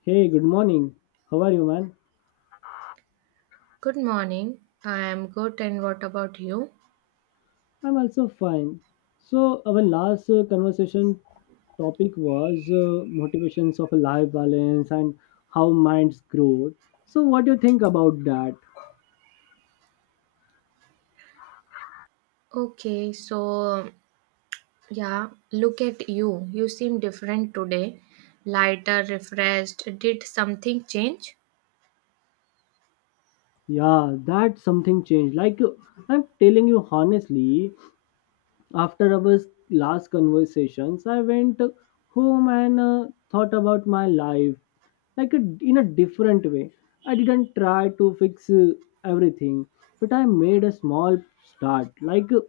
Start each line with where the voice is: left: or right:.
left: Hey, good morning. How are you, man?
right: Good morning. I am good, and what about you?
left: I'm also fine. So, our last conversation topic was motivations of a life balance and how minds grow. So, what do you think about that?
right: Okay, so yeah, look at you. You seem different today. Lighter, refreshed. Did something change?
left: Yeah, that something changed. I'm telling you honestly. After our last conversations, I went home and thought about my life like a, in a different way. I didn't try to fix everything, but I made a small start.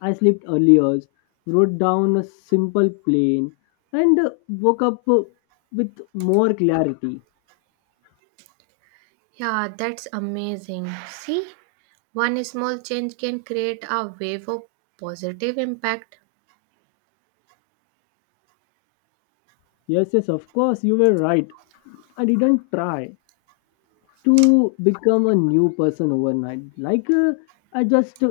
left: I slept earlier, wrote down a simple plan, and woke up with more clarity.
right: Yeah, that's amazing. See, one small change can create a wave of positive impact.
left: Yes, yes, of course, you were right. I didn't try to become a new person overnight. I just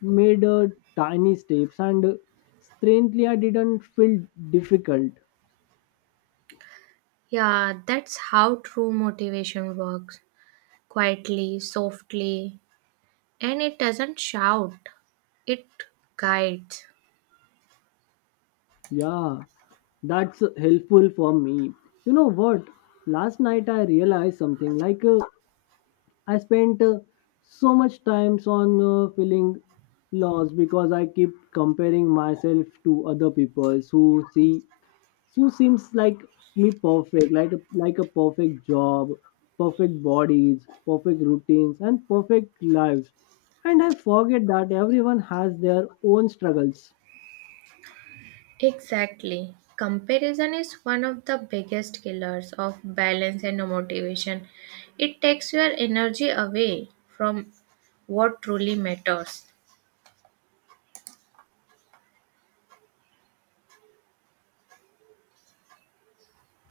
left: made tiny steps, and strangely I didn't feel difficult.
right: Yeah, that's how true motivation works quietly, softly, and it doesn't shout, it guides.
left: Yeah, that's helpful for me. You know what? Last night I realized something. I spent so much times on feeling lost because I keep comparing myself to other people who see Sue seems like me perfect, like a perfect job, perfect bodies, perfect routines, and perfect lives. And I forget that everyone has their own struggles.
right: Exactly. Comparison is one of the biggest killers of balance and motivation. It takes your energy away from what truly matters.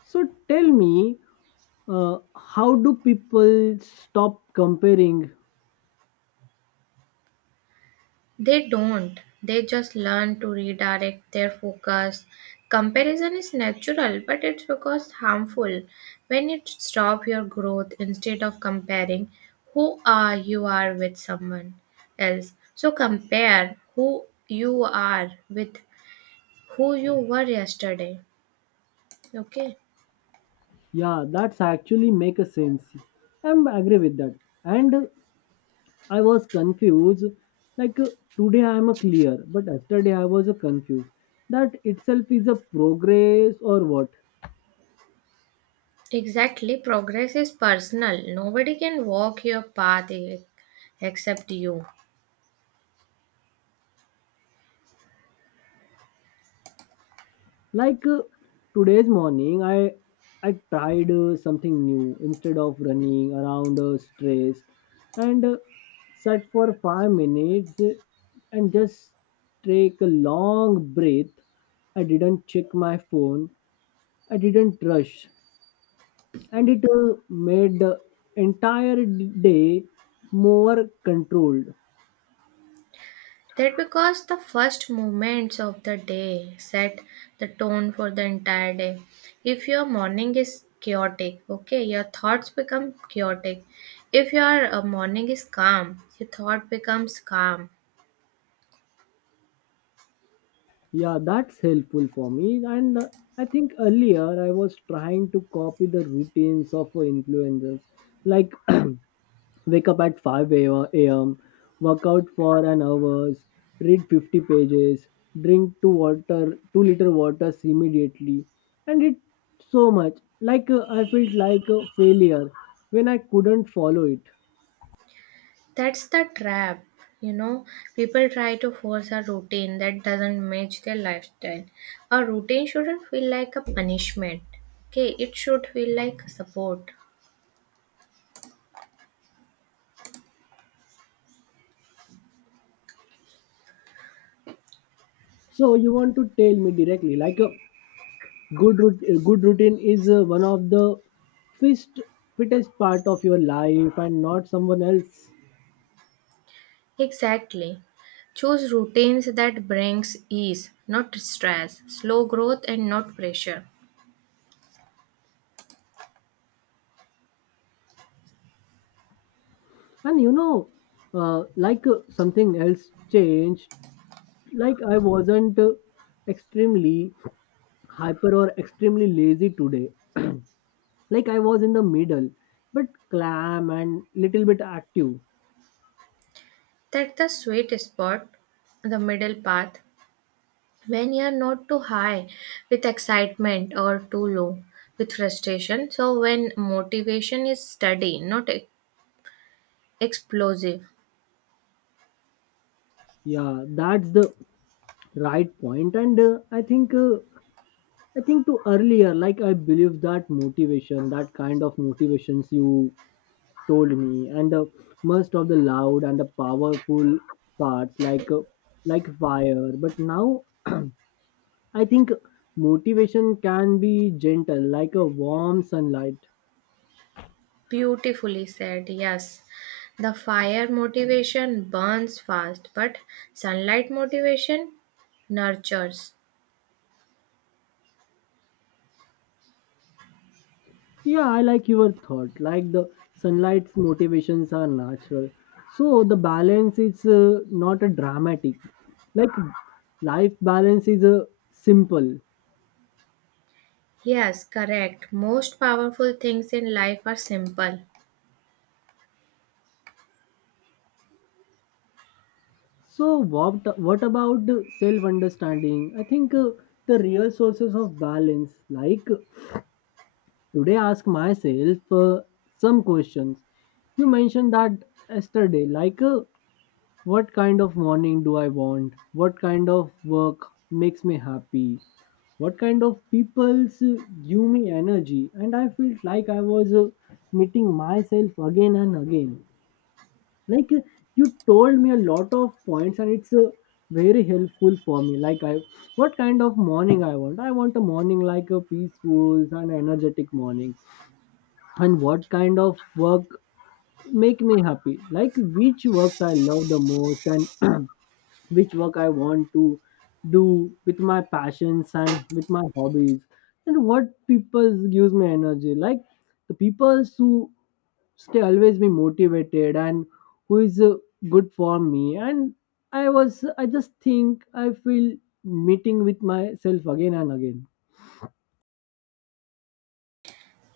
left: So tell me, how do people stop comparing?
right: They don't. They just learn to redirect their focus. Comparison is natural, but it's because harmful when it stops your growth instead of comparing who are you are with someone else. So compare who you are with who you were yesterday. Okay,
left: Yeah, that's actually make a sense. I'm agree with that. And I was confused. Like uh, today I am a clear, but yesterday I was a confused. That itself is a progress or what?
right: exactly. Progress is personal. Nobody can walk your path except you.
left: like uh, Today's morning I tried something new instead of running around stressed and sat for 5 minutes and just take a long breath. I didn't check my phone, I didn't rush, and it made the entire day more controlled.
right: That because the first moments of the day set the tone for the entire day. If your morning is chaotic, okay, your thoughts become chaotic. If your morning is calm, your thought becomes calm.
left: Yeah, that's helpful for me. And I think earlier I was trying to copy the routines of influencers, like wake up at 5 a.m., work out for an hour, read 50 pages, drink two water, 2 liter waters immediately, and it so much. I felt like a failure when I couldn't follow it.
right: That's the trap, you know. People try to force a routine that doesn't match their lifestyle. A routine shouldn't feel like a punishment. Okay, it should feel like support.
left: So you want to tell me directly, like. Good a good routine is one of the fist, fittest part of your life and not someone else.
right: Exactly. Choose routines that brings ease, not stress, slow growth and not pressure.
left: And you know, something else changed. I wasn't extremely hyper or extremely lazy today. Like I was in the middle, but clam and little bit active.
right: That's the sweet spot, the middle path, when you're not too high with excitement or too low with frustration. So when motivation is steady, not e- explosive.
left: Yeah, that's the right point. And I think to earlier, like I believe that motivation, that kind of motivations you told me, and most of the loud and the powerful parts like fire, but now I think motivation can be gentle like a warm sunlight.
right: Beautifully said, yes. The fire motivation burns fast, but sunlight motivation nurtures.
left: Yeah, I like your thought, like the sunlight's motivations are natural. So the balance is not a dramatic, like life balance is a simple.
right: Yes, correct. Most powerful things in life are simple.
left: So what about self understanding? I think the real sources of balance. Like today, ask myself some questions. You mentioned that yesterday. What kind of morning do I want? What kind of work makes me happy? What kind of people's give me energy? And I felt like I was meeting myself again and again. like uh, you told me a lot of points and it's very helpful for me. Like I, what kind of morning I want? I want a morning like a peaceful and energetic morning. And what kind of work make me happy? Like which works I love the most, and which work I want to do with my passions and with my hobbies. And what people gives me energy? Like the people who stay always be motivated, and who is good for me. And I just think I feel meeting with myself again and again.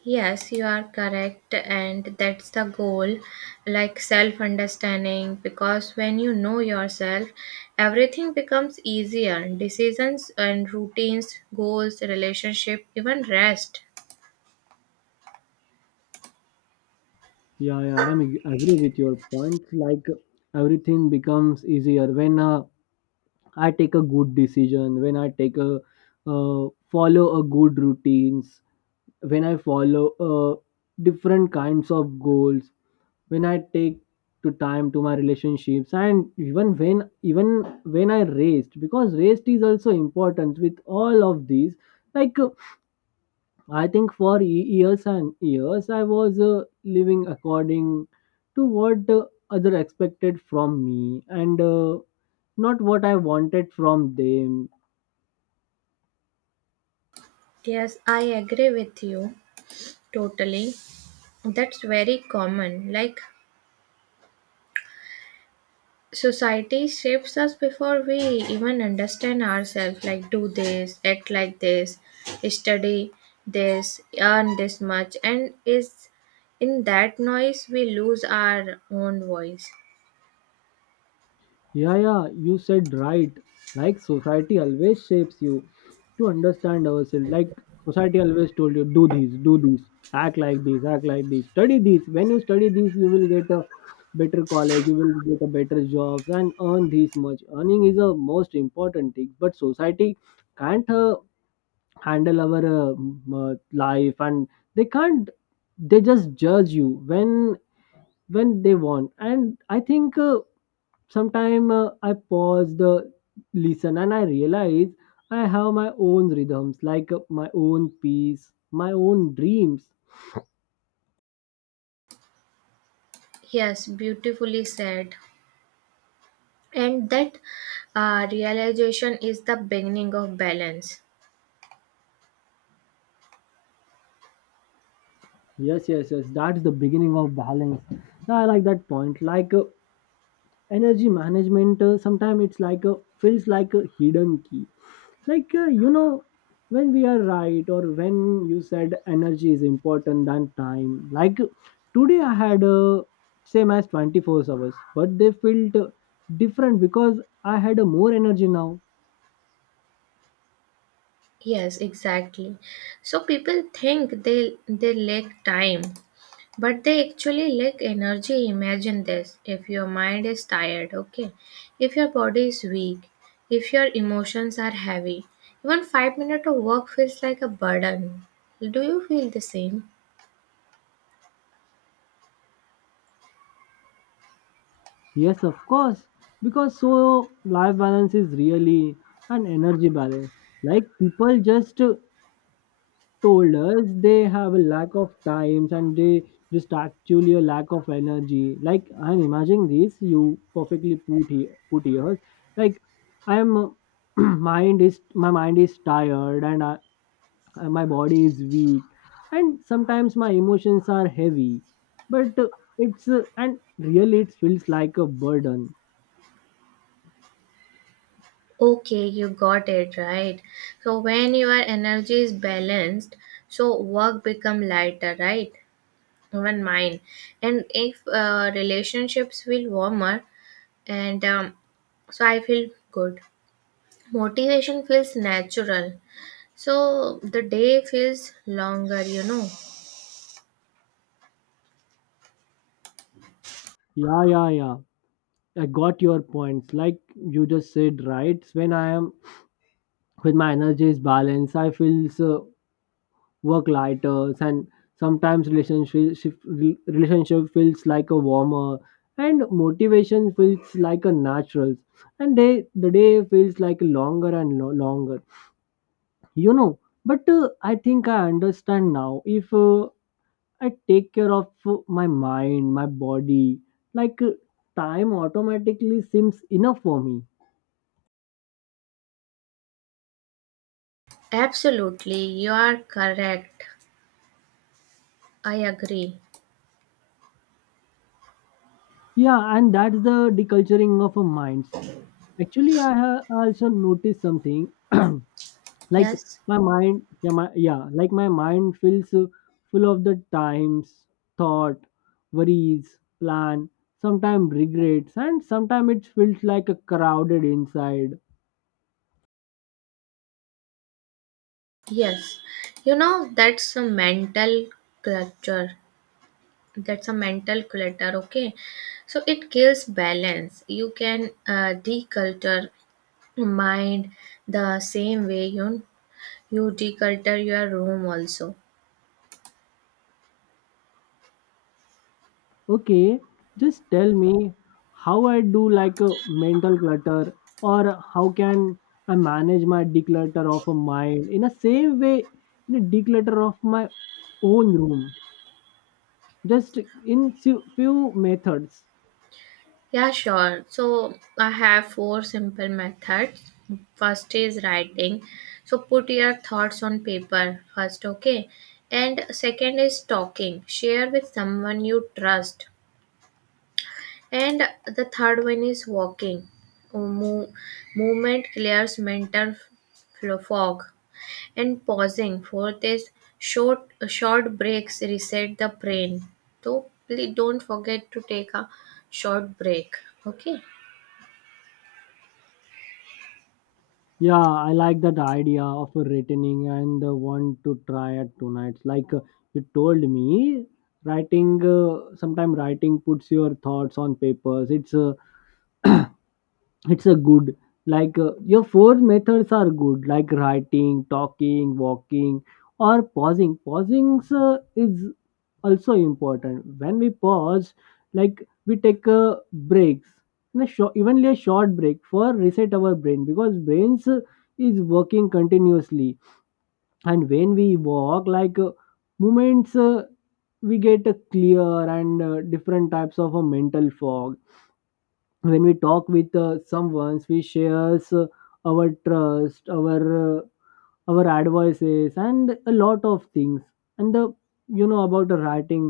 right: Yes, you are correct, and that's the goal like self understanding. Because when you know yourself, everything becomes easier decisions and routines, goals, relationship, even rest.
left: Yeah, yeah, I'm agree with your point. Like everything becomes easier when I take a good decision, when I take a follow a good routines, when I follow different kinds of goals, when I take to time to my relationships, and even when I rest, because rest is also important with all of these. like uh, I think for years and years, I was living according to what other expected from me, and not what I wanted from them.
right: Yes, I agree with you totally. That's very common. Like, society shapes us before we even understand ourselves. Like, do this, act like this, study this, earn this much. And is in that noise we lose our own voice.
left: Yeah, yeah, you said right. Like society always shapes you to understand ourselves. Like society always told you, do this, act like this, act like this, study this. When you study this, you will get a better college, you will get a better job, and earn this much. Earning is a most important thing, but society can't handle our life, and they can't. They just judge you when they want, and I think. Sometimes I pause the listen and I realize I have my own rhythms, my own peace, my own dreams.
right: Yes, beautifully said. And that realization is the beginning of balance.
left: Yes, yes, yes. That's the beginning of balance. Yeah, I like that point. Energy management, sometimes it's like a feels like a hidden key. You know, when we are right or when you said energy is important than time. Like today I had same as 24 hours, but they felt different because I had a more energy now.
right: Yes, exactly. So people think they lack time, but they actually lack energy. Imagine this. If your mind is tired, okay? If your body is weak, if your emotions are heavy, even 5 minutes of work feels like a burden. Do you feel the same?
left: Yes, of course, because so life balance is really an energy balance. Like people just told us they have a lack of times, and they just actually a lack of energy. Like I'm imagining this, you perfectly put here, like I am mind is my mind is tired, and and my body is weak, and sometimes my emotions are heavy, but it's and really it feels like a burden.
right: Okay, you got it right. So when your energy is balanced, so work become lighter, right? Even mine. And if relationships feel warmer, and so I feel good. Motivation feels natural, so the day feels longer, you know.
left: Yeah, yeah, yeah, I got your points. Like you just said right, when I am when my energy is balanced, I feel so work lighter, and sometimes relationship feels like a warmer, and motivation feels like a natural, and day feels like longer and longer, you know. But I think I understand now, if I take care of my mind my body, like uh, time automatically seems enough for me.
right: Absolutely, you are correct. I agree.
left: Yeah, and that's the deculturing of a minds. Actually, I have also noticed something, like
right: Yes,
left: my mind, yeah my, yeah like my mind feels full of the times, thought, worries, plan, sometimes regrets, and sometimes it feels like a crowded inside.
right: yes. You know, that's a mental clutter. That's a mental clutter, okay? So it kills balance. You can declutter mind the same way you declutter your room also.
left: Okay, just tell me how I do like a mental clutter, or how can I manage my declutter of a mind in a same way in a declutter of my own room, just in few methods.
right: Yeah, sure. So I have four simple methods. First is writing. So put your thoughts on paper first, okay? And second is talking. Share with someone you trust. And the third one is walking. Mo- movement clears mental fog. And pausing. Fourth is short breaks reset the brain. So please don't forget to take a short break. Okay.
left: Yeah, I like that idea of a retaining and want to try it tonight. You told me, writing, sometime writing puts your thoughts on papers. It's a good, your four methods are good, like writing, talking, walking, or pausing is also important. When we pause, like we take breaks in a short, evenly a short break for reset our brain, because brains is working continuously. And when we walk, movements we get a clear and different types of a mental fog. When we talk with someone, we shares our trust, our advices and a lot of things. And the, you know, about the writing,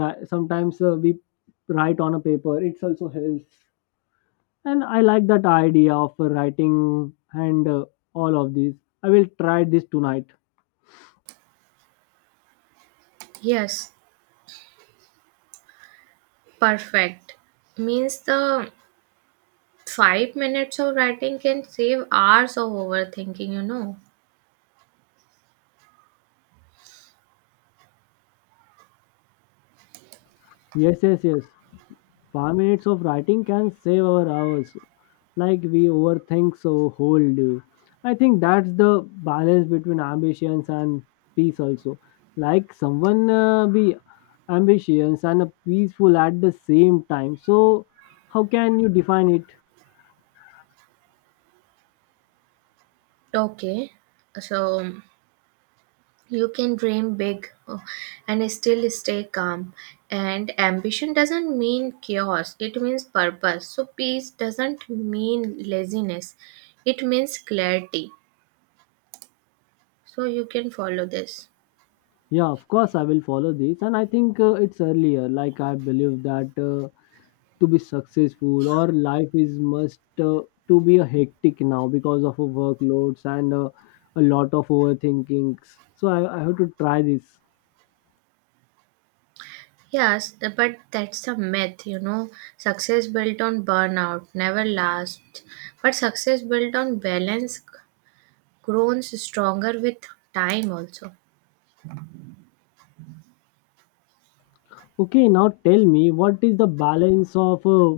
left: sometimes we write on a paper, it's also helps. And I like that idea of writing and all of these, I will try this tonight.
right: Yes, perfect. Means the 5 minutes of writing can save hours of overthinking, you know.
left: Yes, yes, yes, 5 minutes of writing can save our hours, like we overthink so whole day. I think that's the balance between ambitions and peace also. Like someone be ambitious and a peaceful at the same time. So how can you define it?
right: Okay, so you can dream big and still stay calm. And ambition doesn't mean chaos, it means purpose. So, peace doesn't mean laziness, it means clarity. So, you can follow this.
left: Yeah, of course I will follow this, and I think it's earlier. Like I believe that to be successful or life is must to be a hectic now because of a workloads and a lot of overthinkings. So I have to try this.
right: Yes, but that's a myth, you know. Success built on burnout never lasts. But success built on balance grows stronger with time also.
left: Okay, now tell me, what is the balance of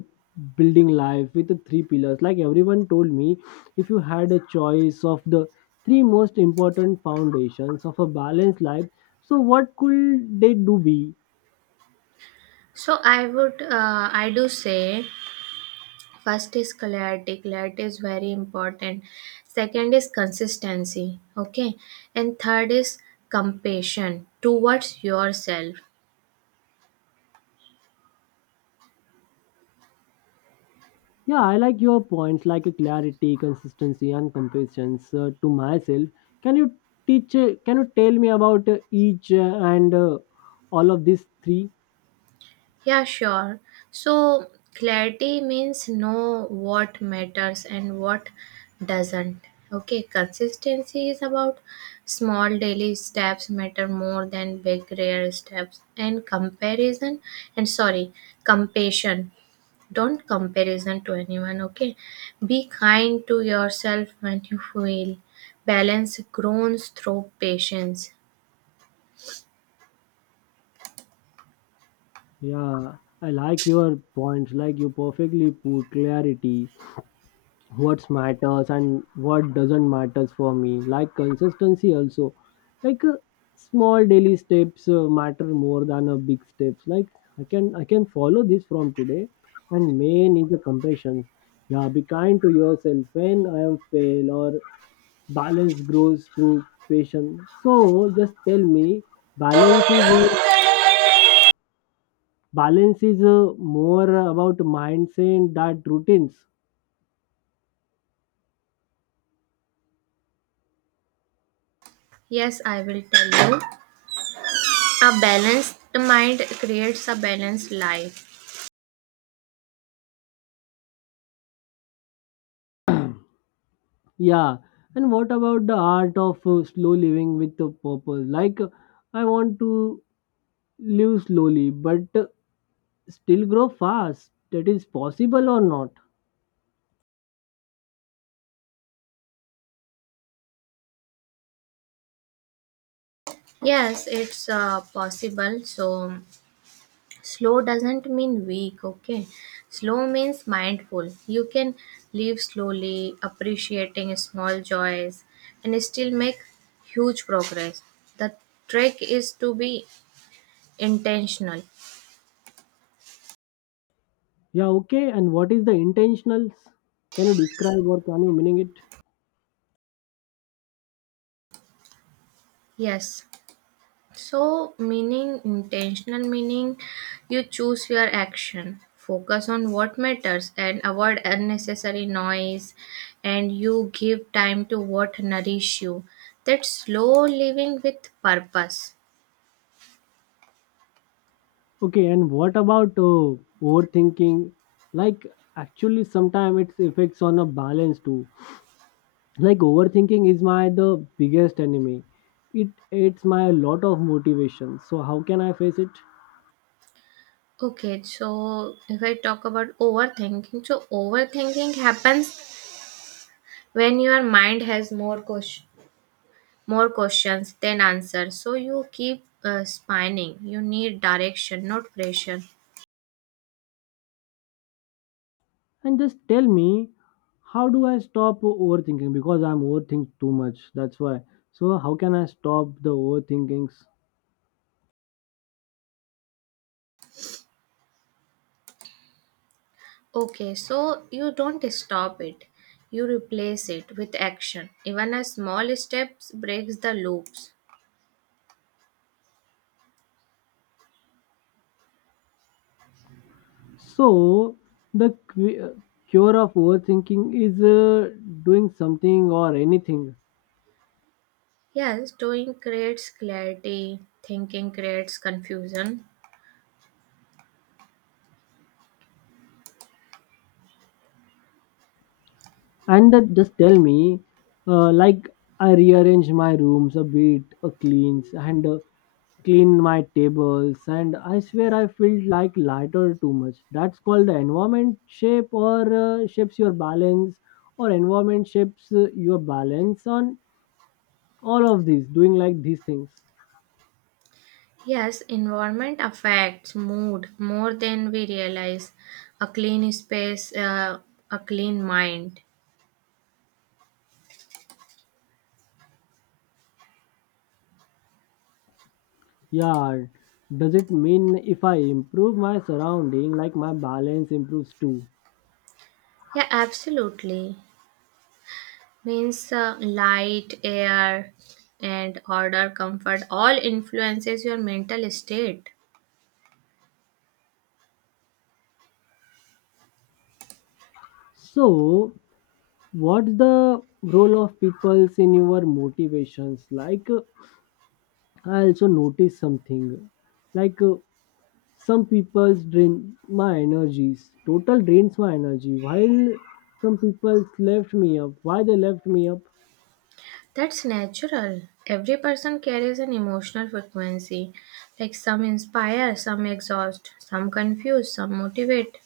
left: building life with the three pillars? Like everyone told me, if you had a choice of the three most important foundations of a balanced life, so what could they do be?
right: So I would, I do say, first is clarity. Clarity is very important. Second is consistency. Okay, and third is compassion towards yourself.
left: Yeah, I like your points, like a clarity, consistency, and compassion to myself. Can you teach? Can you tell me about each and all of these three?
right: Yeah, sure. So, clarity means know what matters and what doesn't. Okay, consistency is about small daily steps matter more than big rare steps. And comparison and sorry, compassion. Don't comparison to anyone, okay? Be kind to yourself when you feel. Balance grows through patience.
left: Yeah, I like your points. Like you perfectly put clarity what matters and what doesn't matters for me, like consistency also, like small daily steps matter more than a big steps. Like I can follow this from today, and main is the compassion. Yeah, be kind to yourself when I am fail, or balance grows through patience. So just tell me, balance is, balance is more about mindset that routines.
right: Yes, I will tell you. A balanced mind creates a balanced life.
left: Yeah, and what about the art of slow living with a purpose? Like, I want to live slowly, but still grow fast. That is possible or not?
right: Yes, it's possible. So, slow doesn't mean weak, okay? Slow means mindful. You can live slowly, appreciating small joys, and still make huge progress. The trick is to be intentional.
left: Yeah, okay. And what is the intentionals? Can you describe, or can you meaning it?
right: Yes. So, meaning, intentional meaning, you choose your action, focus on what matters, and avoid unnecessary noise, and you give time to what nourish you. That's slow living with purpose.
left: Okay, and what about overthinking? Like, actually, sometimes its effects on a balance too. Like, overthinking is my the biggest enemy. It's my lot of motivation. So how can I face it?
right: Okay, so if I talk about overthinking, so overthinking happens when your mind has more questions. More questions than answers, so you keep spinning. You need direction, not pressure.
left: And just tell me, how do I stop overthinking, because I'm overthinking too much. That's why, so how can I stop the overthinkings?
right: Okay, so you don't stop it. You replace it with action. Even a small steps breaks the loops.
left: So the cure of overthinking is doing something or anything.
right: Yes, doing creates clarity, thinking creates confusion.
left: And that, just tell me, like, I rearrange my rooms a bit, a cleans, and clean my tables, and I swear I feel like lighter too much. That's called the environment shape, or shapes your balance, or environment shapes your balance on all of these doing like these things.
right: Yes, environment affects mood more than we realize. A clean space, a clean mind.
left: Yeah, does it mean if I improve my surrounding, like my balance improves too?
right: Yeah, absolutely. Means light, air, and order, comfort all influences your mental state.
left: So what's the role of peoples in your motivations, like I also noticed something, like some people's drain my energies, total drains my energy, while some people's left me up. Why they left me up?
right: That's natural. Every person carries an emotional frequency. Like some inspire, some exhaust, some confuse, some motivate.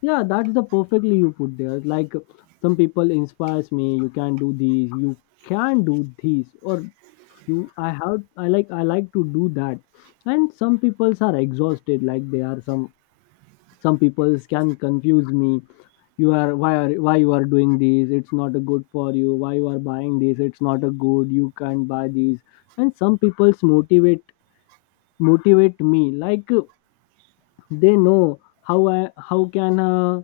left: Yeah, that's the perfectly you put there. Like some people inspires me, you can do this, you can do this, or you, I have, I like, I like to do that. And some peoples are exhausted, like they are some people can confuse me. You are, why are, why you are doing this? It's not good for you. Why you are buying this? It's not a good, you can't buy these. And some people's motivate, motivate me, like they know how I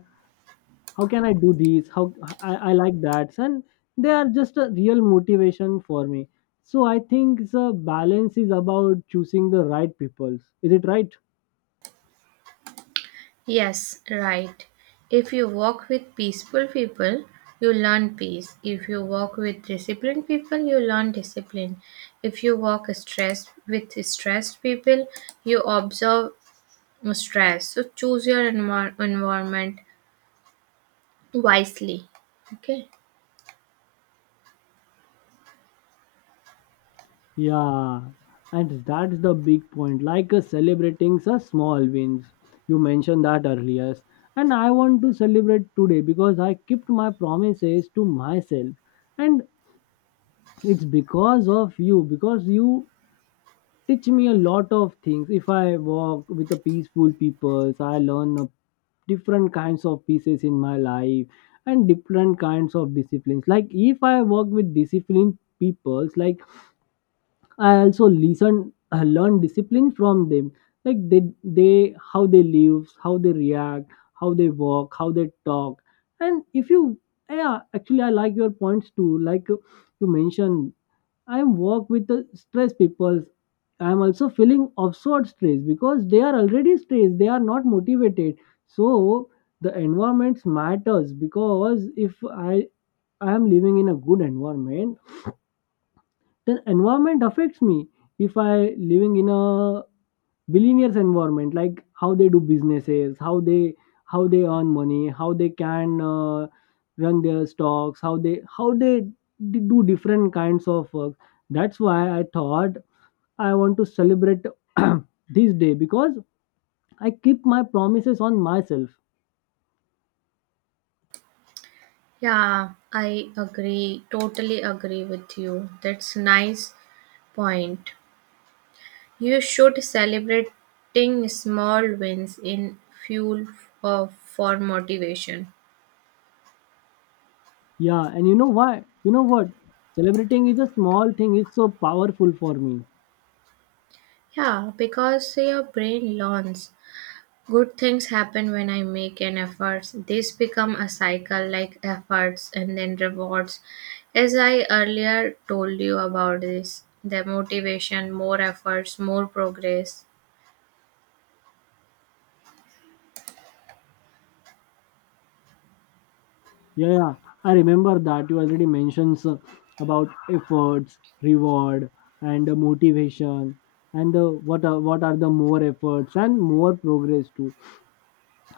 left: how can I do this? How I like that, and they are just a real motivation for me. So I think the balance is about choosing the right people. Is it right?
right: Yes, right. If you walk with peaceful people, you learn peace. If you walk with disciplined people, you learn discipline. If you walk stress with stressed people, you observe stress. So choose your environment wisely. Okay.
left: Yeah, and that's the big point. Like celebrating the small wins. You mentioned that earlier. And I want to celebrate today because I kept my promises to myself. And it's because of you, because you teach me a lot of things. If I walk with a peaceful people, I learn a different kinds of pieces in my life, and different kinds of disciplines. Like if I work with disciplined peoples, like I also listen, learn discipline from them. Like how they live, how they react, how they walk, how they talk. And if you, yeah, actually, I like your points too. Like you mentioned, I work with the stress people. I'm also feeling absurd stress because they are already stressed. They are not motivated. So the environment matters, because if I am living in a good environment, then environment affects me. If I living in a billionaires environment, like how they do businesses, how they earn money, how they can run their stocks, how they do different kinds of work. That's why I thought I want to celebrate this day, because I keep my promises on myself.
right: Yeah, I agree, totally agree with you. That's nice point. You should celebrating small wins in fuel of for motivation.
left: Yeah, and you know why, you know what, celebrating is a small thing. It's so powerful for me.
right: Yeah, because your brain learns. Good things happen when I make an effort. This become a cycle like efforts and then rewards. As I earlier told you about this, the motivation, more efforts, more progress.
left: Yeah, yeah. I remember that you already mentioned about efforts, reward, and motivation, and what are the more efforts and more progress too.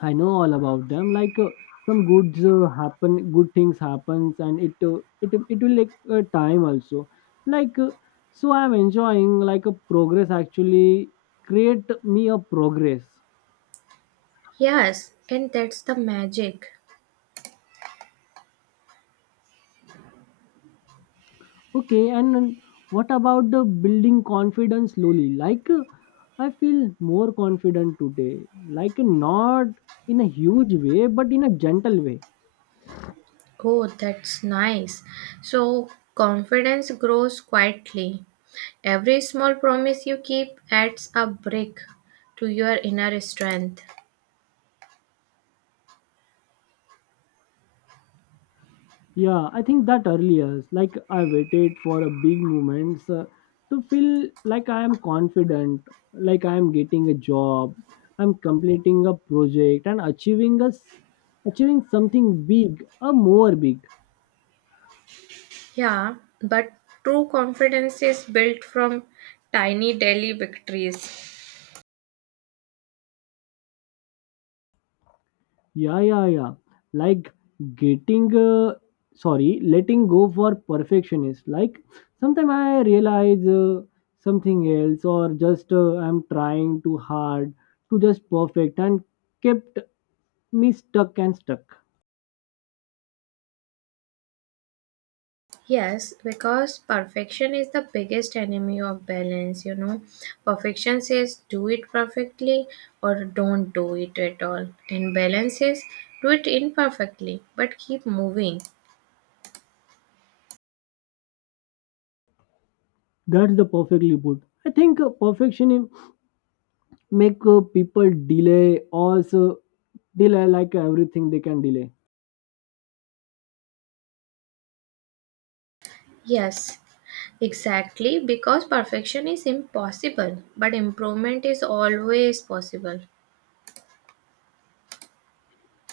left: I know all about them. Like some goods happen, good things happens, and it it will take time also. Like so, I'm enjoying like a progress, actually create me a progress.
right: Yes, and that's the magic.
left: Okay, and what about the building confidence slowly? Like, I feel more confident today. Like, not in a huge way, but in a gentle way.
right: Oh, that's nice. So, confidence grows quietly. Every small promise you keep adds a brick to your inner strength.
left: Yeah, I think that earlier, like, I waited for a big moment to feel like I am confident, like I am getting a job, I'm completing a project, and achieving something big, a more big.
right: Yeah, but true confidence is built from tiny daily victories.
left: Yeah, yeah, yeah. Like getting, letting go for perfectionist. Like sometimes I realize something else, or just I'm trying too hard to just perfect, and kept me stuck and stuck.
right: Yes, because perfection is the biggest enemy of balance, you know. Perfection says do it perfectly or don't do it at all. And balance says do it imperfectly but keep moving.
left: That's the perfectly put. I think perfection make people delay also, delay like everything they can delay.
right: Yes, exactly because perfection is impossible but improvement is always possible.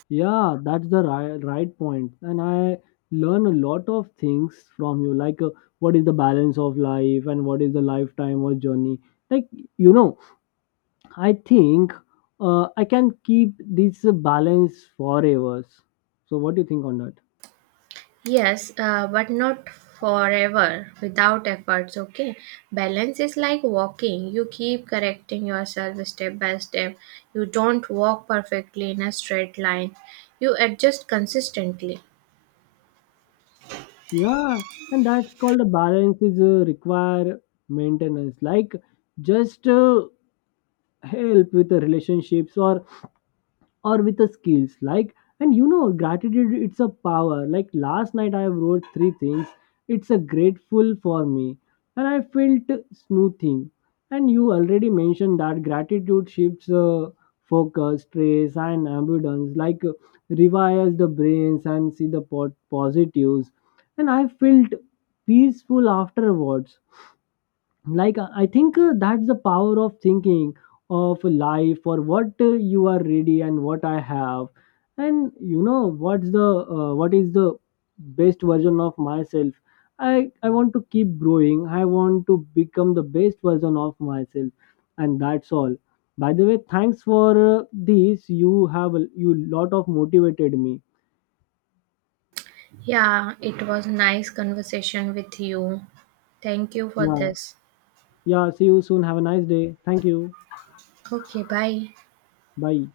left: Yeah, that's the right, right point. And I learn a lot of things from you, like what is the balance of life, and what is the lifetime or journey. Like, you know, I think I can keep this balance forever. So, what do you think on that?
right: Yes, but not forever without efforts, okay? Balance is like walking. You keep correcting yourself step by step. You don't walk perfectly in a straight line. You adjust consistently.
left: Yeah, and that's called a balance is a require maintenance, like just help with the relationships, or with the skills, like. And you know, gratitude, it's a power. Like last night I wrote three things, it's a grateful for me, and I felt smoothing. And you already mentioned that gratitude shifts focus stress and abundance, like rewires the brains and see the positives. And I felt peaceful afterwards. Like I think that's the power of thinking of life, or what you are ready and what I have. And you know what's the what is the best version of myself. I want to keep growing, I want to become the best version of myself, and that's all. By the way, thanks for this. You lot of motivated me.
right: Yeah, it was nice conversation with you. Thank you for
left: Yeah,
right: this.
left: yeah, see you soon, have a nice day, thank you.
right: Okay, bye.
left: Bye.